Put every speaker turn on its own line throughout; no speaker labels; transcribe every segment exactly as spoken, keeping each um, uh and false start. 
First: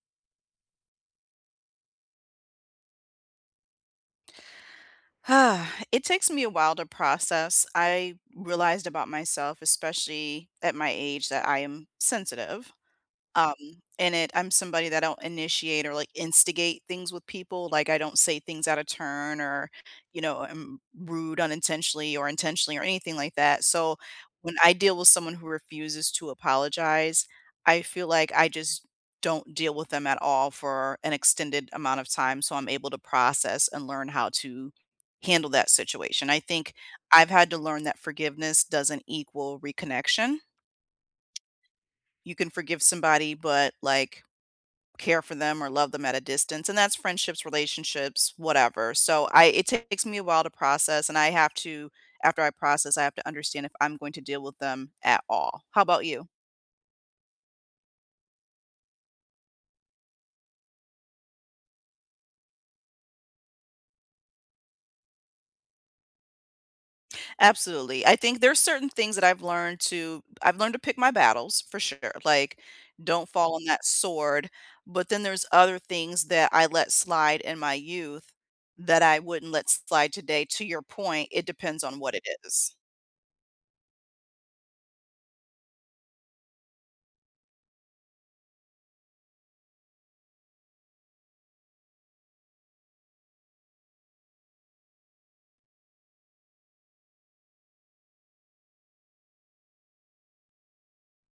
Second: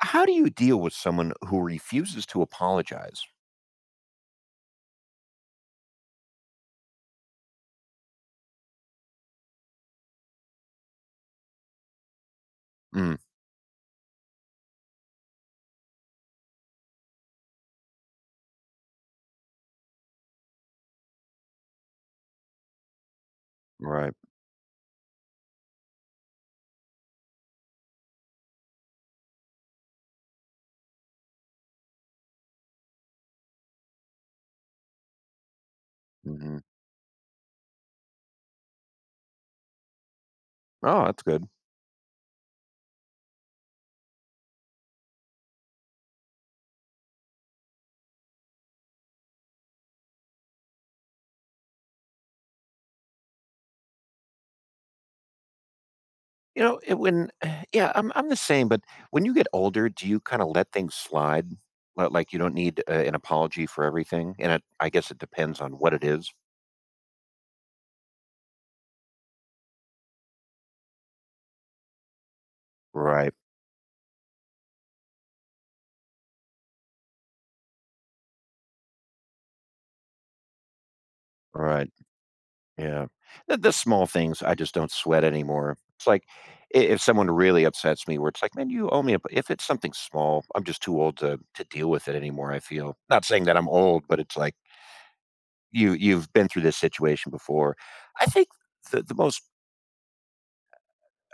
How do you deal with someone who refuses to apologize?
It takes me a while to process. I realized about myself, especially at my age that I am sensitive,
Mm.
um, and it I'm somebody that I don't initiate or, like, instigate things with people, like, I don't say things out of turn or, you know, I'm rude unintentionally or intentionally or anything like that. So
Right.
when I deal with someone who refuses to apologize, I feel like I just don't deal with them at all for an extended amount of time, so I'm able to process and learn how to handle that situation. I
Mhm.
think I've had to learn that forgiveness doesn't equal reconnection.
Oh, that's good.
You can forgive somebody, but, like, care for them or love them at a distance, and that's friendships, relationships, whatever. So I it takes me a while to process, and I have to after I process, I have to understand if I'm going to deal with them at all. How about you?
You know, it when yeah, I'm I'm the same but, when you get older, do you kinda let things slide? Li like, you don't need, eh, an apology for everything? And it I guess it depends on what it is.
Absolutely, I think there's certain things that I've learned to I've learned to pick my battles for sure. Like, don't
Right.
fall on that sword, but then there's other things that I let slide in my youth that I wouldn't let slide today, to your point, it depends
Right.
on what it is.
Yeah. The the small things, I just don't sweat anymore. It's like, i if someone really upsets me where it's like, man, you owe me a if it's something small, I'm just too old to to deal with it anymore, I feel. Not saying that I'm old, but it's like you you've been through this situation before. I think the the most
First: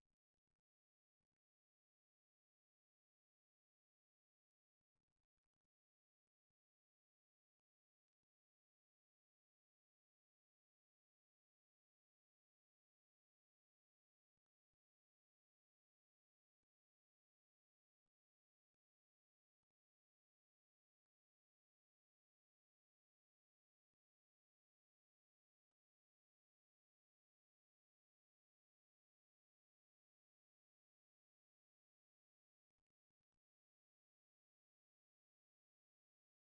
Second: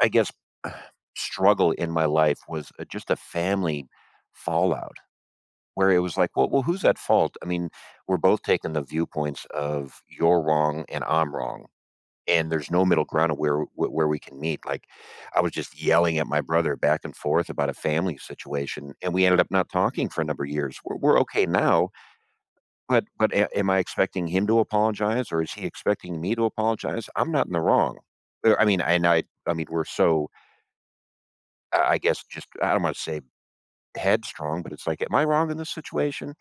I guess, struggle in my life was a just a family fallout where it was like, well well, who's at fault? I mean, we're both taking the viewpoints of you're wrong and I'm wrong, and there's no middle ground of where where we can meet. Like, I was just yelling at my brother back and forth about a family situation, and we ended up not talking for a number years, we're we're okay now, but but a am I expecting him to apologize, or is he expecting me to apologize? I'm not in the wrong. There I mean, and I I mean, we're so uh, I guess, just I Imma say headstrong, but it's like, am I wrong in this situation?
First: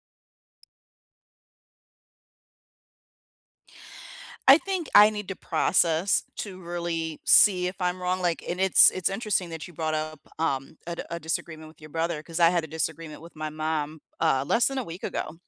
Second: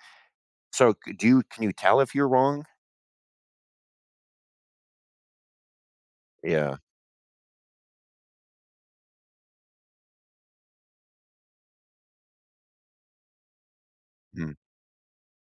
So c you can you tell if you're wrong?
I think I need to process to
Yeah.
really see if I'm wrong, like and it's it's interesting that you brought up, um, a d a disagreement with your brother, 'cause I had a disagreement with my mom, uh,
Mm.
less than a week ago.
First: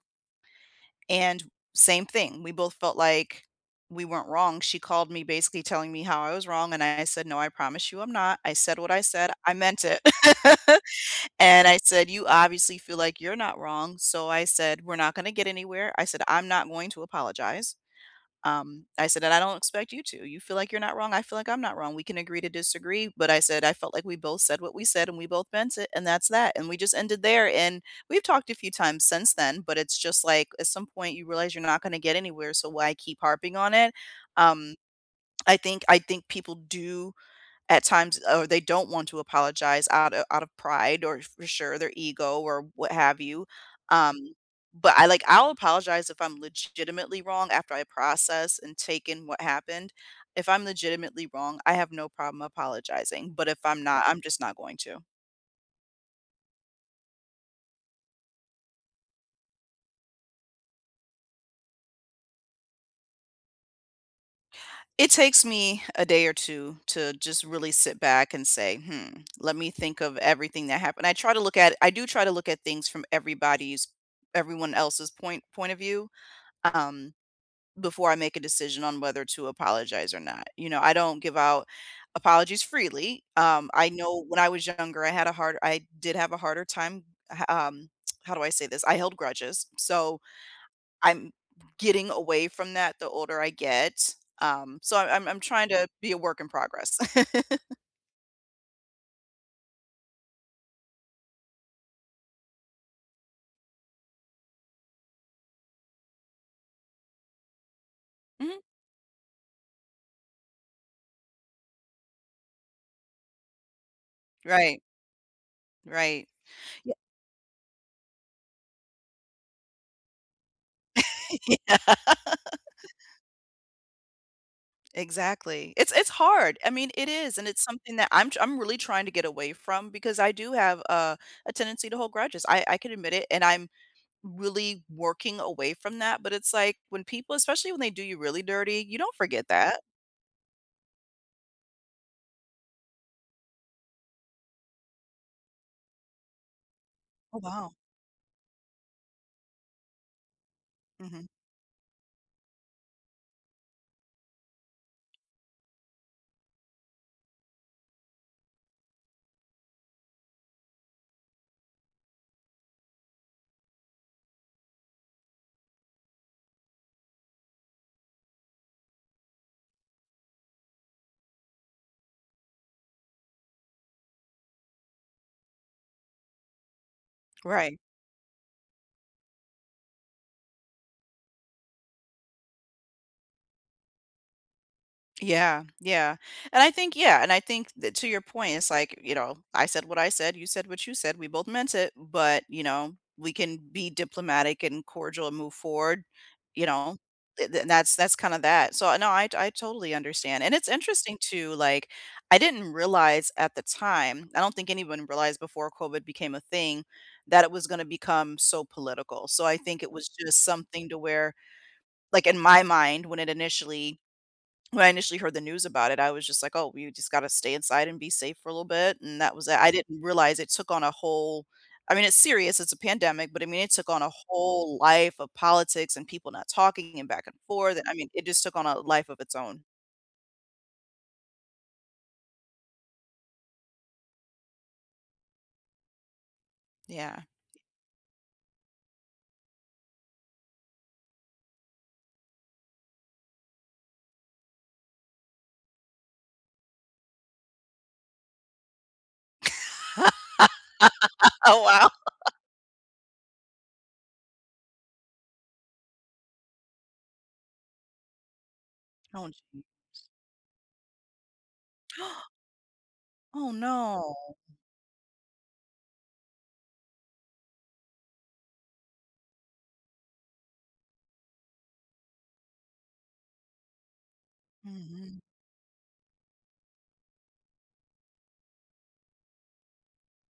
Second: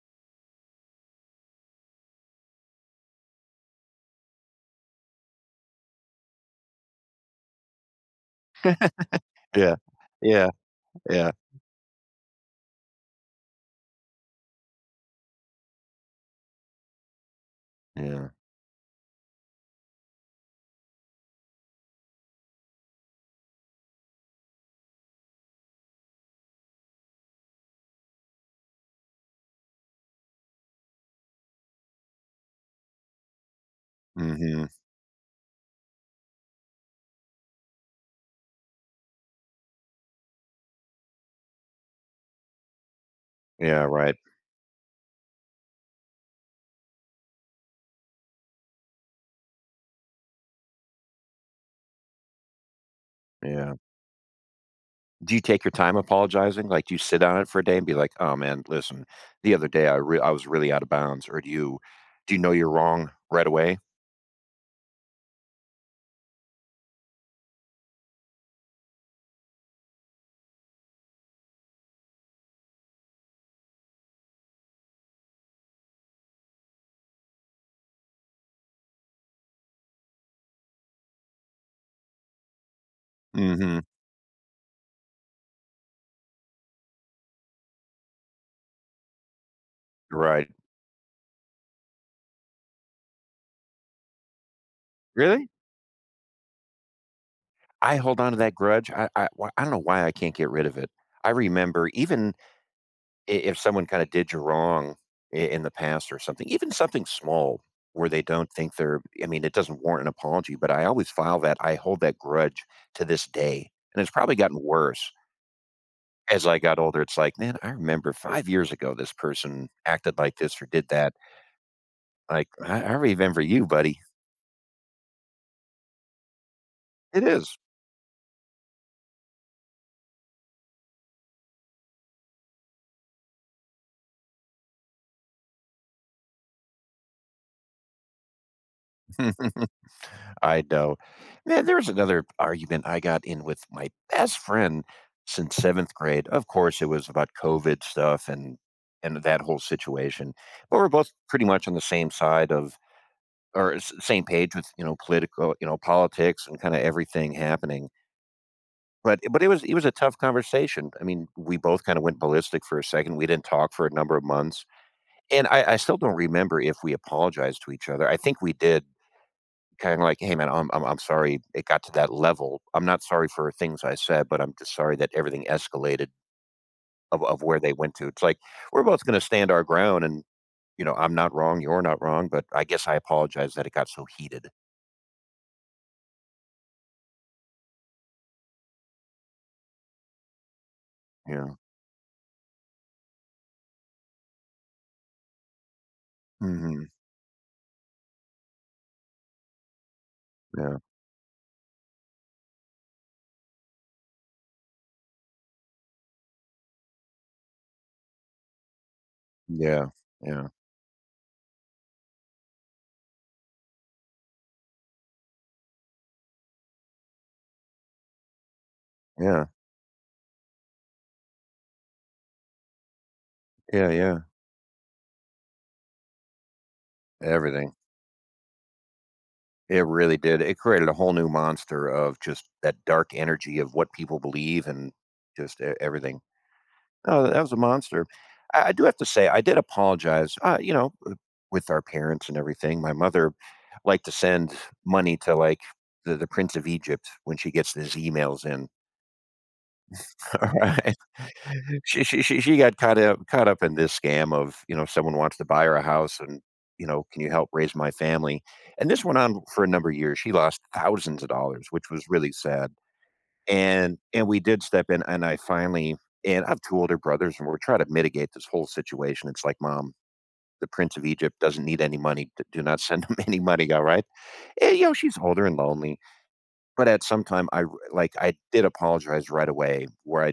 And same thing, we both felt like we weren't wrong. She called me basically telling me how I was wrong, and I said, "No, I promise you I'm not, I said what I said, I
Yeah,
meant it."
yeah, yeah.
And I said, "You obviously feel like you're not wrong," so I said, "We're not gonna get anywhere," I said, "I'm not going to apologize."
Yeah.
Um, I said, "And I don't expect you to, you feel like you're not wrong, I feel like I'm not wrong, we can agree to disagree," but I said, "I felt like we both said what we said, and we both meant it, and that's that," and we just ended there, and we've talked a few times since then, but it's just like, at some point, you realize you're not gonna get anywhere, so why keep harping on it?
Mhm.
Um I think I think people do at times or they don't want to apologize out of out of pride or, for sure, their ego or what have you.
Yeah, right.
Um, but I like I'll apologize if I'm legitimately wrong after I process and take in what happened. If I'm legitimately wrong, I have no problem apologizing. But if
Yeah.
I'm not, I'm just not going to.
Do you take your time apologizing? Like, do you sit on it for a day and be like, "Oh, man, listen, the other day, I real I was really out of bounds," or do you do you know you're wrong right away?
It takes me a day or two to just really sit back and say, "Hmm, let me think of everything that happened." I try to look at I do try to look at things from everybody's everyone else's point point of view, um, before I make a decision on whether to apologize or not. You know, I don't give out apologies freely. Um,
Mhm.
I know when I was younger, I had a hard I did have a harder time h um, how do I say this? I held grudges, so
Right.
I'm getting away from that the older I get. Um, so I'm I'm
Really?
trying to be a work in progress.
I hold on to that grudge. I I wha don't know why I can't get rid of it. I remember even i if someone kinda did you wrong i in the past or something, even something small where they don't
Mhm.
think they're I mean, it doesn't warrant an apology, but I always file that. I hold that grudge to this day, and it's probably gotten
Right.
worse
Right.
as I got
Yeah.
older, it's like, "Man, I remember five years ago this person acted like this or did that"
Yeah.
like, "I I remember you, buddy."
Exactly. It's it's hard, I mean, it
It
is, and
is.
it's something that I'm tr I'm really trying to get away from because I do have a a tendency to hold grudges. I I can admit it, and I'm really working away from that, but it's like, when people especially when they do you really dirty, you don't forget that.
I know. Man, there's another argument I got in with my best friend since seventh grade. Of course, it was about
Oh, wow.
COVID stuff and and that whole situation, but we're both
Mhm.
pretty much on the same side of or s same page with, you know, political you know, politics and kinda everything happening. But i but it was it was a tough conversation, I mean, we both kinda went ballistic for a second, we didn't talk for a number of months, and I I still don't remember if we apologized to each other, I think we did, kinda like, "Hey, man, I'm I'm I'm sorry it got to that level, I'm not sorry for the things I said, but I'm just sorry that everything escalated" "of of where they
Right.
went to." It's like, we're both gonna stand our ground and, you know, "I'm not wrong, you're not wrong, but I guess I apologize that it got so heated."
Yeah. Yeah. And I think yeah, and I think that to your point, it's like, you know, "I said what I said, you said what you said. We both
Yeah.
meant it, but," you know, "we can be diplomatic and cordial and move forward," you
Mhm.
know? Eh, th that's that's kinda that. So, no, I t I totally understand. And it's
Yeah.
interesting too, like, I didn't realize at the time- I don't think anyone realized before COVID became a thing- that it was gonna become so political. So I think
Yeah.
it was just
Yeah.
something to where, like, in my mind, when it initially when I initially heard the news about it, I was just like, "Oh, you just gotta stay inside and be safe for a little bit," and that
Yeah.
was tha I didn't realize it took on a whole I mean, it's serious, it's a pandemic, but, I mean, it
Yeah,
took on a
yeah.
whole life of politics and people not talking and back and
Everything.
forth, and, I mean, it just took on a life of its own.
It really did. It created a whole new monster of just that dark energy of what people believe and just e everything.
Yeah.
Oh, that was a monster. I I do have to say, I did apologize, uh, you know, eh, with our parents and everything. My mother liked to send money to, like, the the prince of Egypt when she gets these emails in. Alright?
Oh, wow.
She she she she got caught up caught up in this scam of, you know, someone wants to buy her a house and, you know, can you help raise my family? And this went
Oh,
on
jeez.
for a number years, she lost thousands of dollars, which was really sad,
Oh,
and
no.
and we did step in, and I finally and I have two older brothers, and we're trying to mitigate this whole situation, it's like, "Mom, the prince of Egypt doesn't need any money, d do not send him any money, alright?" And, you know, she's
Mhm.
older and lonely. But at some time, I r like, I did apologize right away where I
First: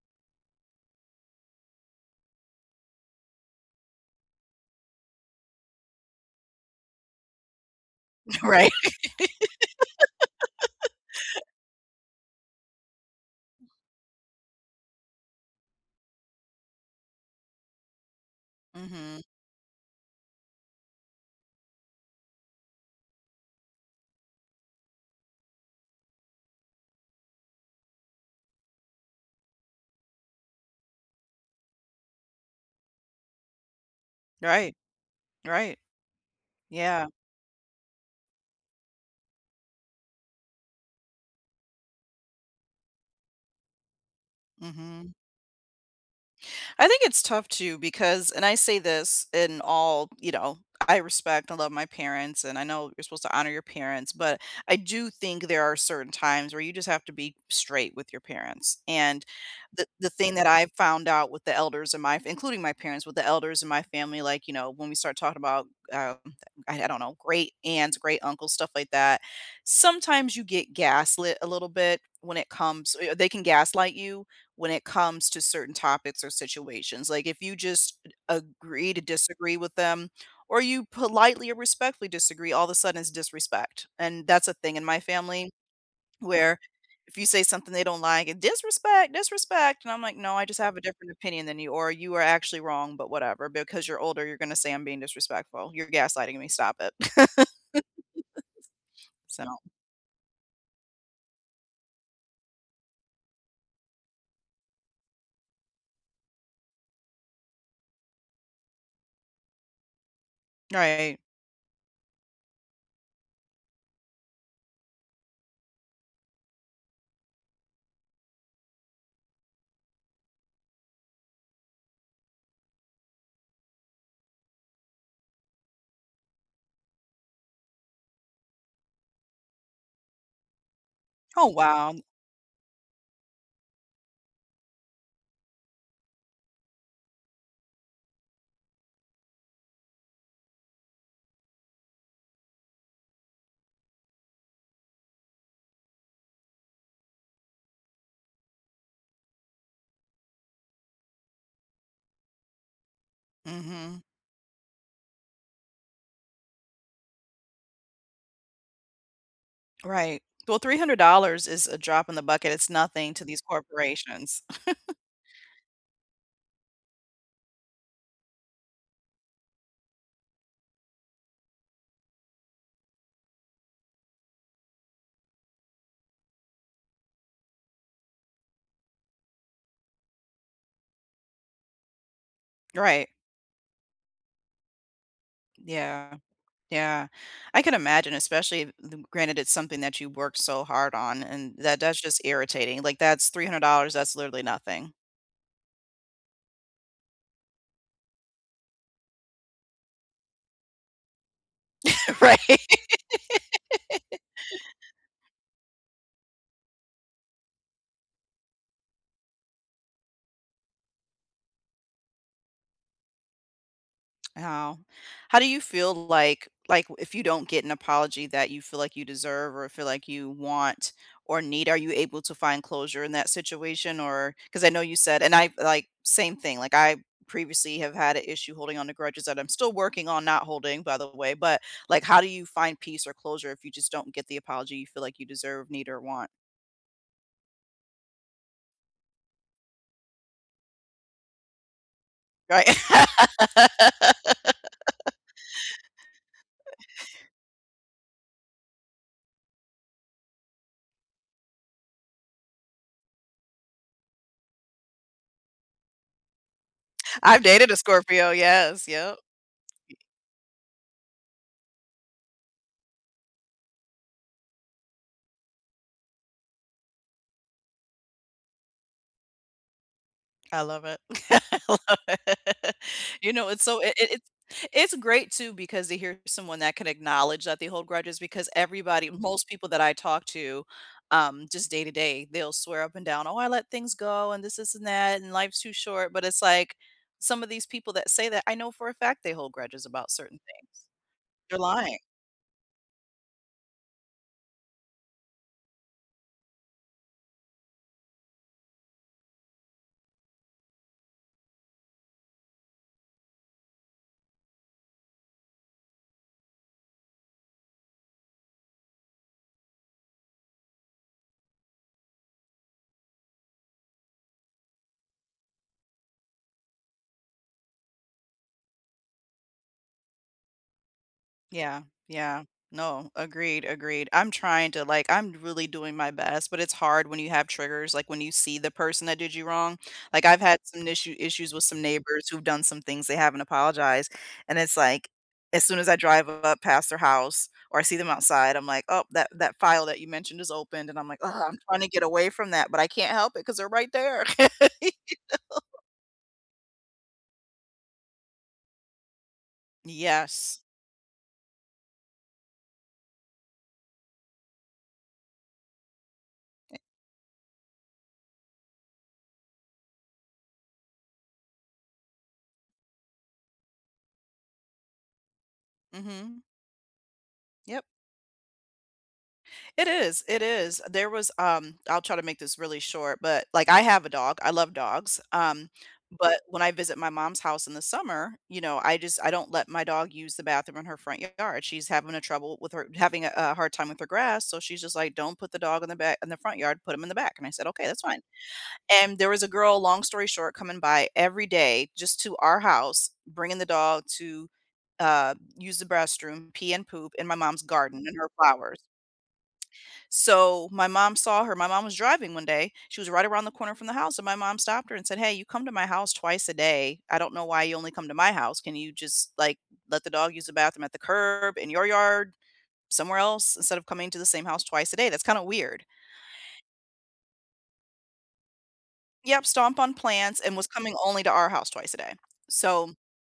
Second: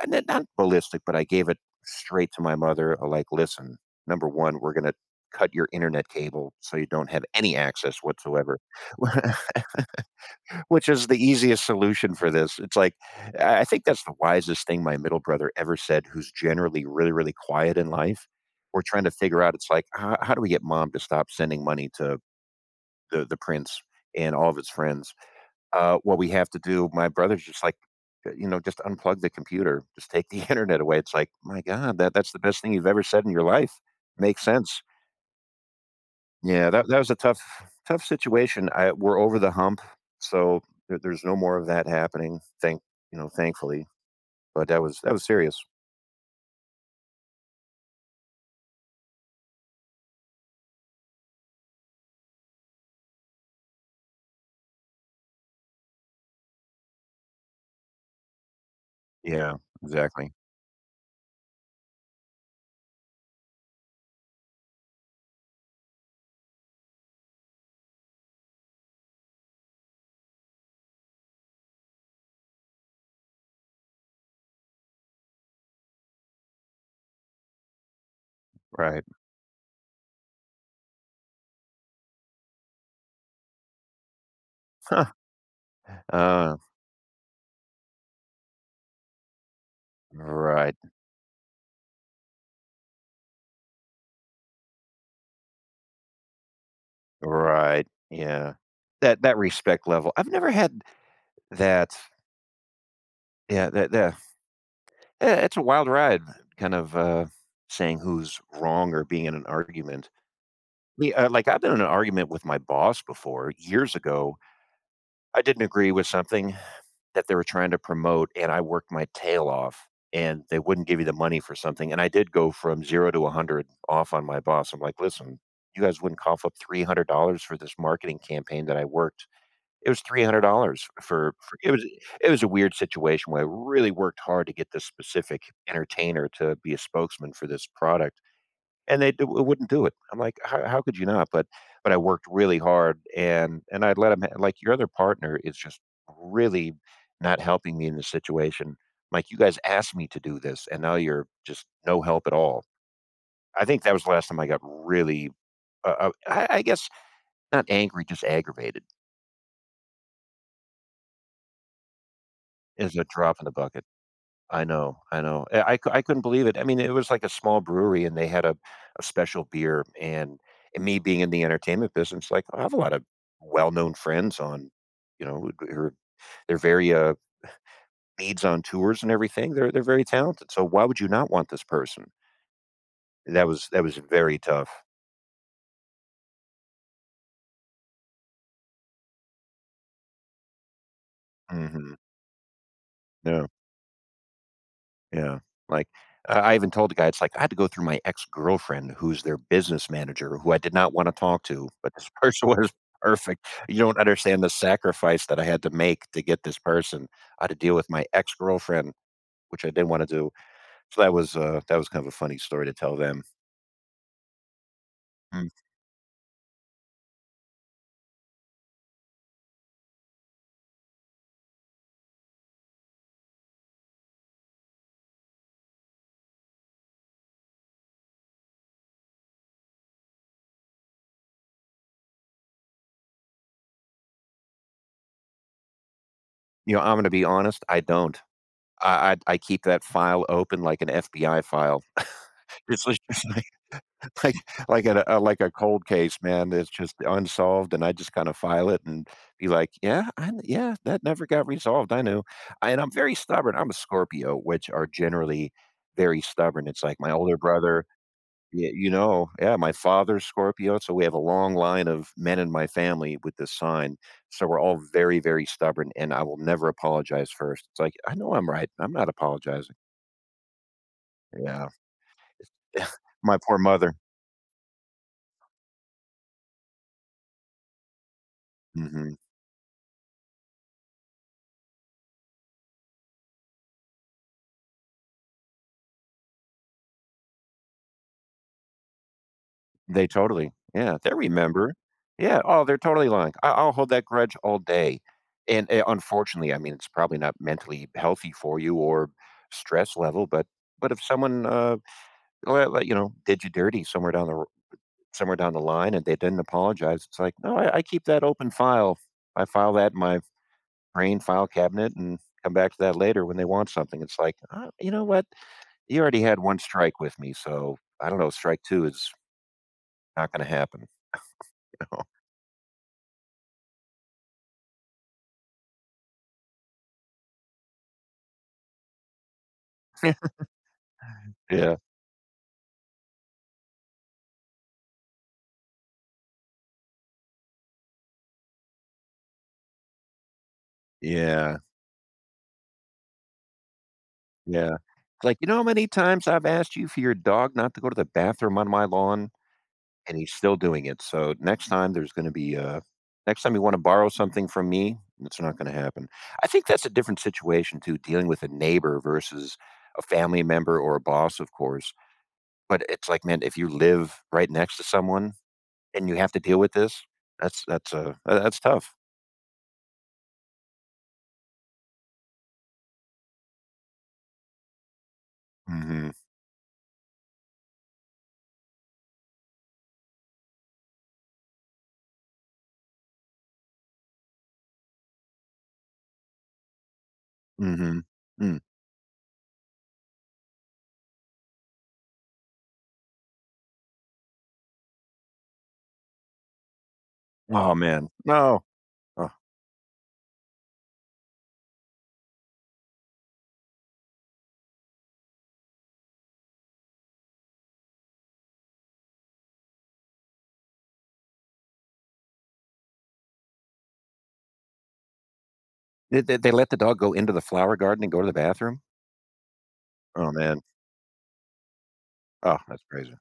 eh not not ballistic, but I gave it straight to my mother. Like, "Listen, number one, we're gonna cut your internet cable so you don't have any access whatsoever."
Right.
Which is the easiest solution for this, it's like, I I think that's the wisest thing my middle brother ever said, who's generally really, really quiet in life. We're trying to
Mhm.
figure out it's like, "Uh, how do we get mom to stop sending money to the the prince and all of his friends?" "Uh, what we have to do" my brother's just like, "You know, just unplug the computer, just take the internet away," it's like, "My god, that that's the best thing you've ever said in your life. Makes
Right.
sense."
Right.
Yeah, that that
Yeah.
was a tough tough situation, I we're over the hump, so there there's no more of that happening, thank you know, thankfully. But that was that
Mhm.
was serious.
I think it's tough too because and I say this in all, you know I respect and love my parents, and I know you're supposed to honor your parents, but I do think there are certain times where you just have to be straight with your parents, and
Yeah,
the the
exactly.
thing that I found out with the elders in my f including my parents, with the elders in my family, like, you know, when we start talking about, um, mm, uh, I don't know, great-aunts, great-uncles, stuff like that, sometimes you get gaslit a little bit when it comes they can gaslight you when it comes to certain topics or situations. Like, if you just agree to
Right.
disagree with them or you politely or respectfully disagree, all of a sudden it's disrespect, and that's a thing in my
Huh.
family
Uh.
where if you say something they don't like, "Disrespect, disrespect," and I'm like, "No, I just
Right.
have a different opinion than you, or you are actually wrong, but whatever, because you're older, you're gonna say I'm being disrespectful. You're gaslighting me, stop it."
Right, yeah. That that
So
respect level, I've never had that Yeah, that th yeah eh it's a wild ride kind of, uh, saying who's wrong or being in an argument. We
Right.
like, uh I've been in an argument with my boss before, years ago. I didn't agree with something that they were trying to promote, and I worked my tail off, and they wouldn't give you the money for something, and I did go from zero to a hundred off on my boss. I'm like, "Listen, you guys wouldn't cough up three hundred dollars for this marketing campaign that I worked." It was three hundred dollars for
Oh,
for it was
wow.
it was a weird situation where I really worked hard to get this specific entertainer to be a spokesman for this product, and they d wouldn't do it. I'm like, "How how could you not?" But but I worked really hard, and and I'd let 'em like, "Your other partner is just really not helping me in this situation. Like, you guys asked me to do this, and now you're just no help at all." I think that
Mhm.
was the last time I got really uh, I I guess not angry, just aggravated.
Right. Well, three hundred dollars is a drop in the bucket. It's
It's a
nothing to
drop
these
in the bucket.
corporations.
I know. I know. I c I couldn't believe it. I mean, it was like a small brewery, and they had a a special beer. And and me being in the entertainment business, like, I have a lot of well known friends on you know, w who they're very, uh, leads on tours and everything. They're they're very talented. So why would you not want this person?
Right.
That was that was very tough.
Yeah. Yeah. I can imagine, especially them granted it's something that you worked so hard on, and that
Mhm.
that's just irritating. Like, that's three
No.
hundred dollars. That's literally nothing.
Yeah. Like, I I even told the guy, it's like, "I had to go through my ex-girlfriend who's their business manager who I did not wanna talk to, but this person
Right.
was perfect. You don't understand the sacrifice that I had to make to get this person I had to deal with my ex-girlfriend, which I didn't wanna do." So that was, uh, that was kind of a funny story to tell them.
How how do
Mm.
you feel, like like, if you don't get an apology that you feel like you deserve or feel like you want or need? Are you able to find closure in that situation? Or 'cause I know you said and I like, same thing. Like, I previously have had a issue holding on the grudges that I'm still working on not holding, by the way. But, like, how do you find peace or closure if you just don't get the apology you feel like you deserve, need, or want?
You know, I'm gonna be honest, I don't I I I keep that file open like an FBI file.
Right.
It's li it's like it's like like at a like a cold case, man it's just unsolved, and I just kinda file it and be like, "Yeah, I yeah, that never got resolved I knew," and I'm very stubborn, I'm a Scorpio, which are generally very stubborn, it's like my older
I've dated a
brother
Scorpio,
You
yes,
you
yep.
know, yeah, my
Y
father's Scorpio, so we have a long line of men in my family with this sign so we're all very, very stubborn, and I will never apologize first it's like, "I know I'm right, I'm not apologizing."
I love it. I
Yeah, if
love it.
if
You
my
know,
poor
it's so
mother
it it It's great too because to hear someone that could acknowledge that they hold grudges because everybody,
Mhm.
most people that I talk to, um, just day to day, they'll swear up and down "Oh, I let things go and this, this, and that, and life's too short," but it's like some of these people that say that I know for a fact they hold grudges
They
about certain
totally
things.
Yeah, they
They're
remember.
lying.
Yeah, oh, they're totally lying I I'll hold that grudge all day, and, a unfortunately, I mean, it's probably not mentally healthy for you or stress level, but but if someone, uh, l l, you know, did you dirty somewhere down the ro somewhere down the line and they didn't apologize, it's like, "No, I I keep that open file, I file that in my brain file cabinet and come back to that later when they want something," it's like, "I you know what? You already had one strike with me, so I don't know strike two is" "not gonna happen."
Yeah.
You know?
Yeah. No. Agreed, agreed I'm trying to like, I'm really doing my best, but it's hard when you have triggers, like, when you see the person that did you wrong, like, I've had some issue issues with
Yeah.
some neighbors who've done some things they haven't apologized, and it's like, as soon as I drive up past their house or I see them outside, I'm like, oh, that that file that you mentioned is opened and I'm like, "Oh, I'm
Yeah.
trying to get away from that, but I can't help it 'cause they're right there." You
Yeah.
know
Like, "You know how many times I've asked you for your dog not to go to the bathroom on my lawn? And he's still
Yes.
doing it, so next time, there's gonna be a next time you wanna borrow something from me, it's not gonna happen." I think
Eh
that's a different situation too dealing with a neighbor versus a family member or a boss, of course. But it's like, man, if you live right next to someone and you have to
Mhm.
deal with this, that's
Yep.
that's a that that's tough.
It is, it is, there was, um, I'll try to make this really short but, like, I have a dog, I love dogs, um,
Mhm.
but when I visit my mom's house in the summer, you know, I just I don't let my dog use the bathroom in her front yard she's having a trouble with her having a a hard time with her grass, so she's just like, "Don't put the dog in the back in the front yard, put him in the back," and I said, "Okay, that's
Mhm.
fine."
Mm.
And there was a girl, long story short, coming by every day just to our house, bringing the dog to, uh, use the b restroom, pee and poop in my mom's
Aw,
garden
man.
and her
No.
flowers.
Ugh.
So, my mom saw her, my mom was driving one day. She was right around the corner from the house, and my mom stopped her and said, "Hey, you come to my house twice a day, I don't know why you only come to my house can you just, like, let the dog use the bathroom at the curb, in your yard, somewhere else instead of coming to the same house twice a day, that's kinda weird."
They they let the dog go into the flower garden and go to the bathroom?
Yep, stomp on
Aw,
plants and
man.
was coming only to our house twice a day.
Ah, that's
So,
crazy.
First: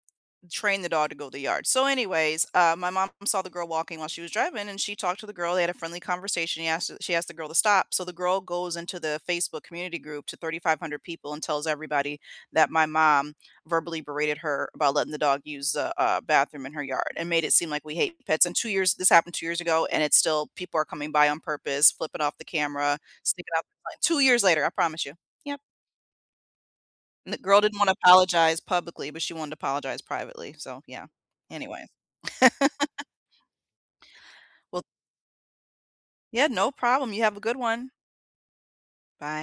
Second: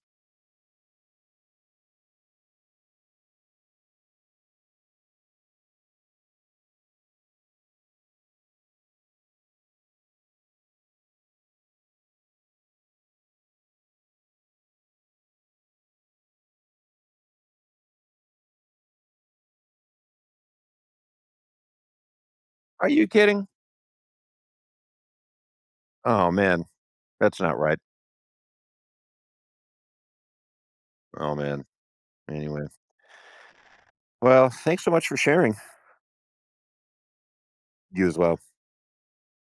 train the dog to go the yard. So, anyways, uh, my mom saw the girl walking while she was driving, and she talked to the girl, they had a friendly conversation he asked she asked the girl to stop so the girl goes into the Facebook community group to thirty-five hundred people and tells everybody that my mom verbally berated her about letting the dog use a a bathroom in her yard and made it seem like we hate pets, and two years this happened two years ago, and it's still, people are coming by on purpose, flipping off the
Are
camera,
you kidding?
sticking off the f two years later, I promise you. Yep.
Aw, man.
And the
That's not
girl didn't
right.
wanna apologize publicly, but she wanted to apologize privately, so yeah,
Aw, man.
anyway.
Anyway. Well,
Well
thanks so much for sharing.
Yeah, no problem you have a good one.
You as well.
Bye.